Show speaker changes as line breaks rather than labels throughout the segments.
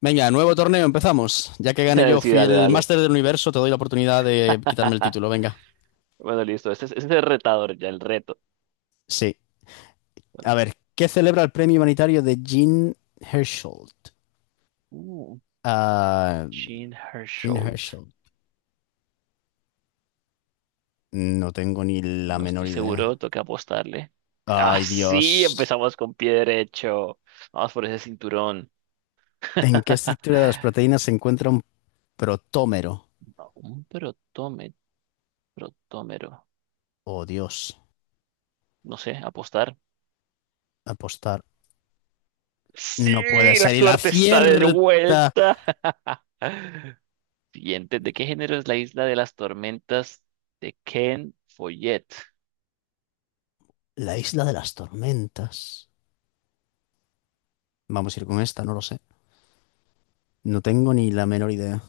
Venga, nuevo torneo, empezamos. Ya que gané yo,
Sí,
fui
dale,
el
dale.
máster del universo, te doy la oportunidad de quitarme el título, venga.
Bueno, listo. Ese es el retador, ya el reto.
Sí. A
Bueno.
ver, ¿qué celebra el premio humanitario de Jean Herschel?
Uh,
Ah,
Jean
Jean
Hersholt.
Herschel. No tengo ni la
No
menor
estoy
idea.
seguro, toca apostarle. Ah,
Ay,
sí,
Dios.
empezamos con pie derecho. Vamos por ese cinturón.
¿En qué estructura de las proteínas se encuentra un protómero?
Un protómetro, protómero.
Oh, Dios.
No sé, apostar.
Apostar. No puede
Sí, la
ser. Y la
suerte está de
cierta.
vuelta. Siguiente, ¿de qué género es la isla de las tormentas de Ken Follett?
La isla de las tormentas. Vamos a ir con esta, no lo sé. No tengo ni la menor idea.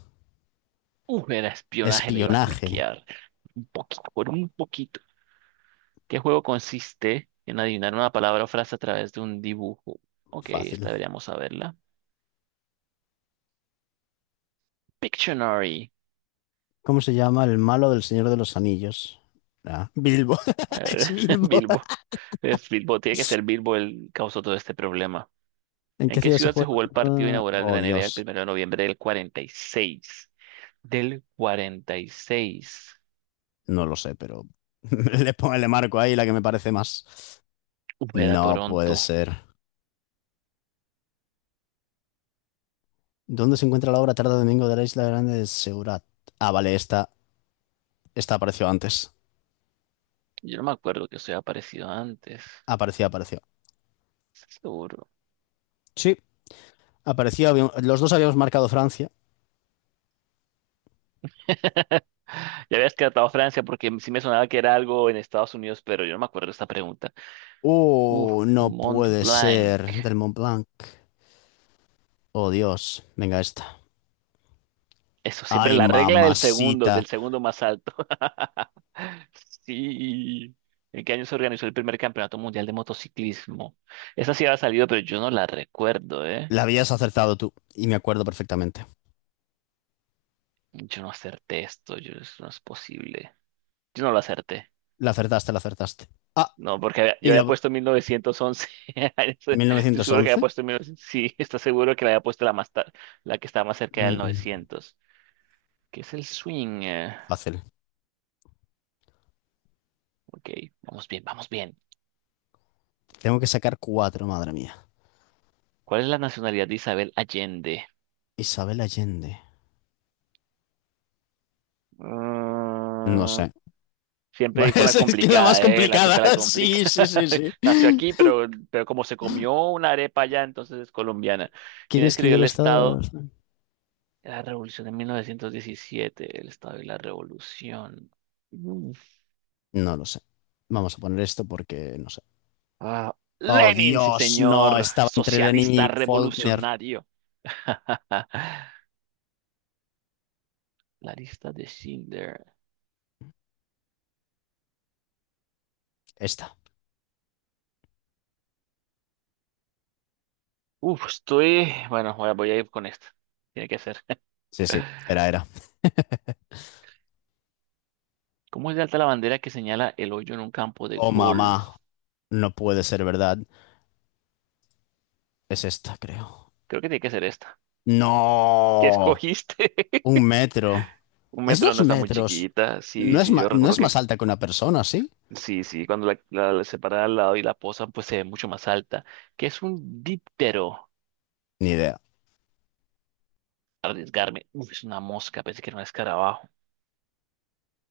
Era espionaje, le iba a
Espionaje.
cliquear. Un poquito, por un poquito. ¿Qué juego consiste en adivinar una palabra o frase a través de un dibujo? Ok,
Fácil.
esta deberíamos saberla. Pictionary.
¿Cómo se llama el malo del Señor de los Anillos? Ah, Bilbo.
A ver,
Es Bilbo.
Bilbo. Es Bilbo, tiene que ser Bilbo el causó todo este problema.
¿En
¿En
qué
qué
ciudad se
ciudad se
juega el
jugó el partido
partido?
inaugural de
Oh,
la NBA el
Dios.
primero de noviembre del 46? Del 46.
No lo sé, pero le pongo el marco ahí, la que me parece más.
Era
No puede
Toronto.
ser. ¿Dónde se encuentra la obra Tarde Domingo de la Isla Grande de Seurat? Ah, vale, esta apareció antes.
Yo no me acuerdo que eso haya aparecido antes.
Apareció, apareció.
Seguro.
Sí, apareció. Los dos habíamos marcado Francia.
Ya habías cantado Francia porque sí me sonaba que era algo en Estados Unidos, pero yo no me acuerdo de esta pregunta. Uf,
Oh, no
Mont
puede
Blanc.
ser. Del Mont Blanc. Oh, Dios. Venga, esta.
Eso, siempre
Ay,
la regla del segundo,
mamacita.
del segundo más alto. Sí. ¿En qué año se organizó el primer campeonato mundial de motociclismo? Esa sí había salido, pero yo no la recuerdo, ¿eh?
La habías acertado tú. Y me acuerdo perfectamente.
Yo no acerté esto, yo, eso no es posible. Yo no lo acerté.
La acertaste, la acertaste. Ah,
No, porque yo
y
había
la...
puesto 1911. Estoy seguro que
1911.
había puesto 1900. Sí, está seguro que la había puesto la que estaba más cerca del
Mm,
900, que es el swing.
fácil.
Ok, vamos bien, vamos bien.
Tengo que sacar cuatro, madre mía.
¿Cuál es la nacionalidad de Isabel Allende?
Isabel Allende. No
Mm,
sé.
siempre con la
Es que es la más
complicada, ¿eh? La que
complicada.
te la complica.
Sí, sí, sí, sí.
Nació aquí, pero como se comió una arepa allá, entonces es colombiana.
¿Quién
¿Quién escribió
escribió el
el
Estado de
Estado?
los...
De La Revolución de 1917, el Estado y la Revolución.
No lo sé. Vamos a poner esto porque no sé.
Ah,
Oh,
Lenin, sí,
Dios, no.
señor,
Estaba entre Lenin
socialista
y Faulkner.
revolucionario. La lista de Schindler.
Esta.
Uf, estoy. Bueno, voy a ir con esta. Tiene que ser.
Sí, sí. Era, era.
¿Cómo es de alta la bandera que señala el hoyo en un campo de
Oh,
golf?
mamá. No puede ser verdad. Es esta, creo.
Creo que tiene que ser esta. ¿Qué
No,
escogiste?
un metro.
Un
Es
metro
dos
no está muy
metros.
chiquita. Sí, sí, yo
No
recuerdo
es
que
más alta que una persona, ¿sí?
sí, sí, cuando la separan al lado y la posan, pues se ve mucho más alta. ¿Qué es un díptero?
Ni idea.
Arriesgarme. Uf, es una mosca, pensé que era un escarabajo.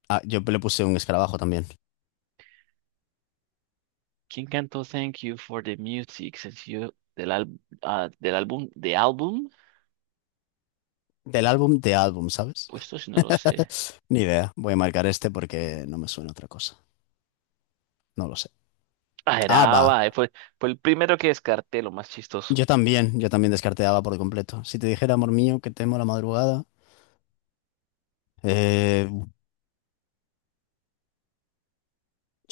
Ah, yo le puse un escarabajo también.
¿Quién cantó Thank You for the Music, sencillo ah, del álbum?
Del álbum de álbum, ¿sabes?
Pues esto sí no lo sé.
Ni idea. Voy a marcar este porque no me suena otra cosa. No lo sé.
Ah, era
ABBA.
ABBA, fue el primero que descarté, lo más chistoso.
Yo también. Yo también descarté ABBA por completo. Si te dijera, amor mío, que temo la madrugada. eh,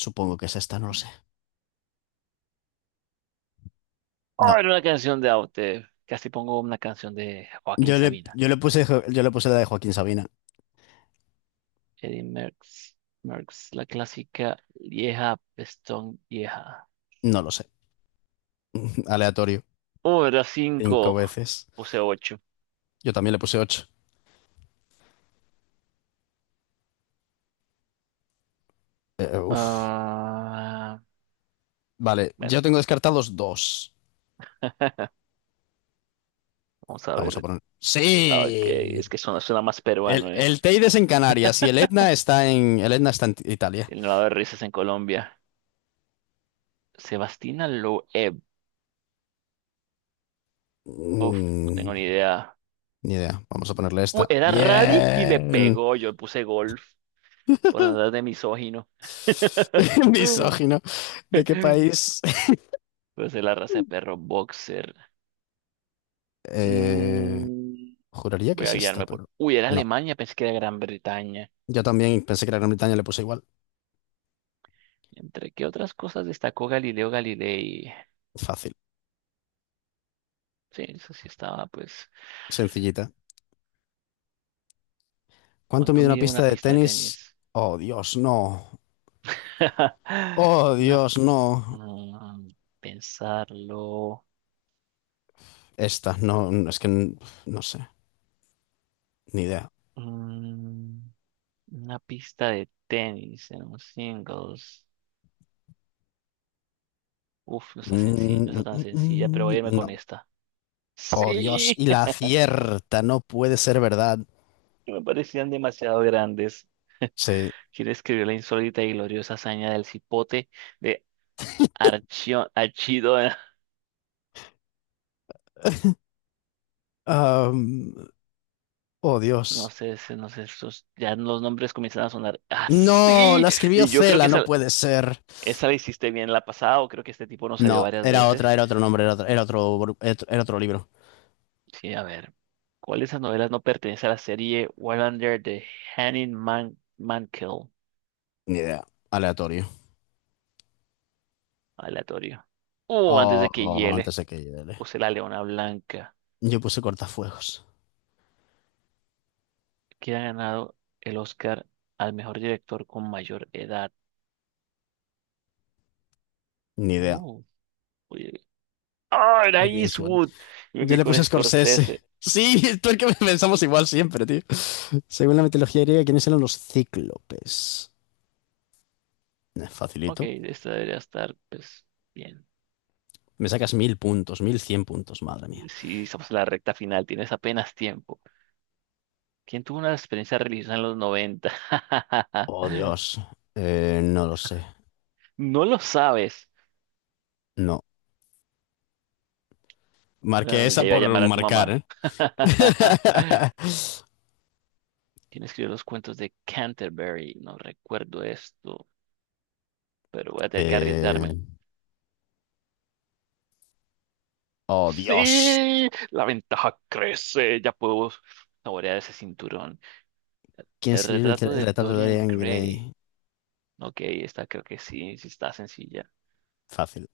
Supongo que es esta, no lo sé.
Oh,
No.
era una canción de Aute. Casi pongo una canción de Joaquín Sabina.
Yo le puse la de Joaquín Sabina.
Eddie Merckx, la clásica vieja, pestón vieja.
No lo sé. Aleatorio.
Oh, era
Cinco
cinco.
veces.
Puse ocho.
Yo también le puse 8. Uf.
Ah,
Vale, yo
bueno,
tengo descartados dos.
vamos a
Vamos a
ver.
poner.
Ah, Ok, es
¡Sí!
que suena más
El,
peruano, ¿eh?
el Teide es en Canarias y el Etna está en. El Etna está en Italia.
El nevado de risas en Colombia. Sebastina Loeb. No tengo
Mm,
ni idea.
ni idea. Vamos a ponerle
Uh,
esta.
era rally y le
¡Bien!
pegó. Yo puse golf por andar de misógino.
Misógino. ¿De qué país?
Pues es la raza de perro boxer.
Eh,
Mm,
juraría que
voy a
es esta,
guiarme por.
pero.
Uy, era
No.
Alemania, pensé que era Gran Bretaña.
Yo también pensé que la Gran Bretaña le puse igual.
¿Entre qué otras cosas destacó Galileo Galilei?
Fácil.
Sí, eso sí estaba, pues.
Sencillita. ¿Cuánto
¿Cuánto
mide una
mide una
pista de
pista de
tenis?
tenis?
Oh, Dios, no. Oh,
Una.
Dios, no.
mm, pensarlo.
Esta, no, no, es que n- no sé, ni idea.
Mm, Una pista de tenis en un singles. Uf, no está sencilla, no está
Mm,
tan
mm,
sencilla, pero voy a irme
No.
con esta.
Oh, Dios,
Sí,
y la acierta, no puede ser verdad.
me parecían demasiado grandes.
Sí.
¿Quién escribió la insólita y gloriosa hazaña del cipote de Archidona?
Am, oh,
No
Dios.
sé, no sé, esos, ya los nombres comienzan a sonar
No,
así.
la escribió
Y yo creo
Cela,
que
no
esa,
puede ser.
esa la hiciste bien la pasada, o creo que este tipo nos salió
No,
varias
era otra,
veces.
era otro nombre, era otro, bru- era otro libro.
Sí, a ver. ¿Cuál de esas novelas no pertenece a la serie Wallander de Henning Mankell?
Ni idea. Aleatorio.
Aleatorio. Antes de que
Oh,
hiele,
antes de que llegue.
puse la Leona Blanca,
Yo puse cortafuegos.
que ha ganado el Oscar al mejor director con mayor edad.
Ni idea.
Uh, oye. ¡Ah, era
Clint Eastwood.
Eastwood! Y me
Yo
fui
le
con
puse Scorsese.
Scorsese.
Sí, tú es que pensamos igual siempre, tío. Según la mitología griega, ¿quiénes eran los cíclopes?
Ok,
Facilito.
esta debería estar, pues, bien.
Me sacas mil puntos, mil cien puntos, madre mía.
Si estamos en la recta final, tienes apenas tiempo. ¿Quién tuvo una experiencia religiosa en los 90?
Oh, Dios. No lo sé.
No lo sabes.
No. Marqué
Ah,
esa
ya iba a
por
llamar a tu
marcar,
mamá.
¿eh?
¿Quién escribió los cuentos de Canterbury? No recuerdo esto, pero voy a tener que
Eh,
arriesgarme.
Oh, Dios.
¡Sí! La ventaja crece. Ya puedo saborear ese cinturón.
¿Quién
El
escribió el,
retrato
el
de
retrato de
Dorian
Dorian
Gray.
Gray?
Ok, esta creo que sí, sí está sencilla.
Fácil.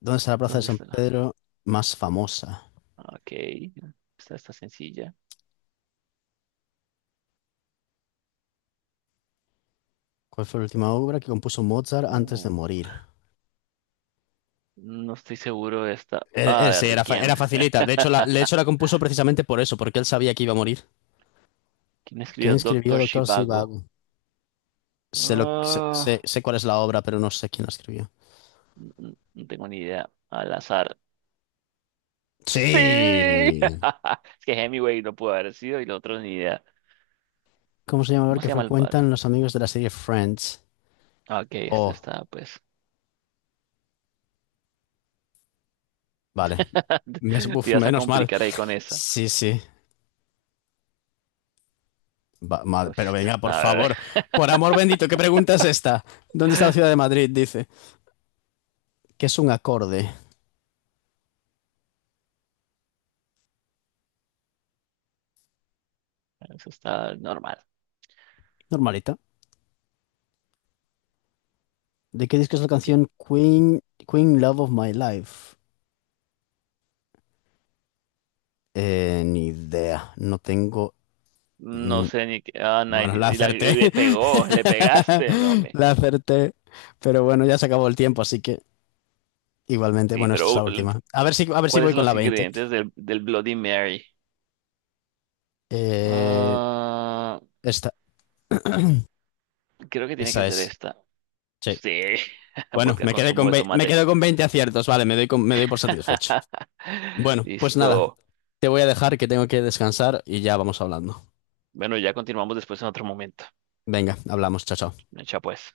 ¿Dónde está la plaza de
¿Dónde
San
está?
Pedro más famosa?
Ok, esta está sencilla.
¿Cuál fue la última obra que compuso Mozart antes
Uh,
de morir?
no estoy seguro de esta. Ah, de
Sí,
Requiem.
era facilita. De hecho, de hecho, la compuso precisamente por eso, porque él sabía que iba a morir.
¿Quién
¿Quién
escribió
escribió
Doctor
Doctor
Shivago?
Sivago? Sé, lo, sé, sé-
Ah,
Sé cuál es la obra, pero no sé quién la escribió.
no, no tengo ni idea. Al azar. ¡Sí!
Sí.
Es que Hemingway no pudo haber sido y los otros ni idea.
¿Cómo se llama el bar
¿Cómo se
que
llama el
frecuentan
bar?
los amigos de la serie Friends?
Ah, Ok, esta
Oh,
está, pues.
vale.
Te ibas a
Menos mal.
complicar ahí con esa.
Sí, sí.
Uy,
Pero
esta
venga, por
está,
favor. Por amor bendito, ¿qué pregunta es esta? ¿Dónde está la ciudad de Madrid? Dice. ¿Qué es un acorde?
eso está normal.
Normalita. ¿De qué disco es la
Es que
canción Queen, Queen Love of My Life? Ni idea, no tengo...
no
n-
sé ni qué. Ah,
Bueno, la acerté.
le pegó, le pegaste. No me.
La acerté. Pero bueno, ya se acabó el tiempo, así que igualmente,
Sí,
bueno, esta es
pero uh,
la última. A ver si
¿cuáles
voy
son
con la
los
20.
ingredientes del Bloody Mary?
Eh,
Ah,
esta,
creo que tiene que
esa
ser
es.
esta.
Sí.
Sí,
Bueno,
vodka con zumo de
me
tomate.
quedo con 20 aciertos, vale, me doy por satisfecho. Bueno, pues nada,
Listo.
te voy a dejar que tengo que descansar y ya vamos hablando.
Bueno, ya continuamos después en otro momento.
Venga, hablamos, chao, chao.
Echa pues.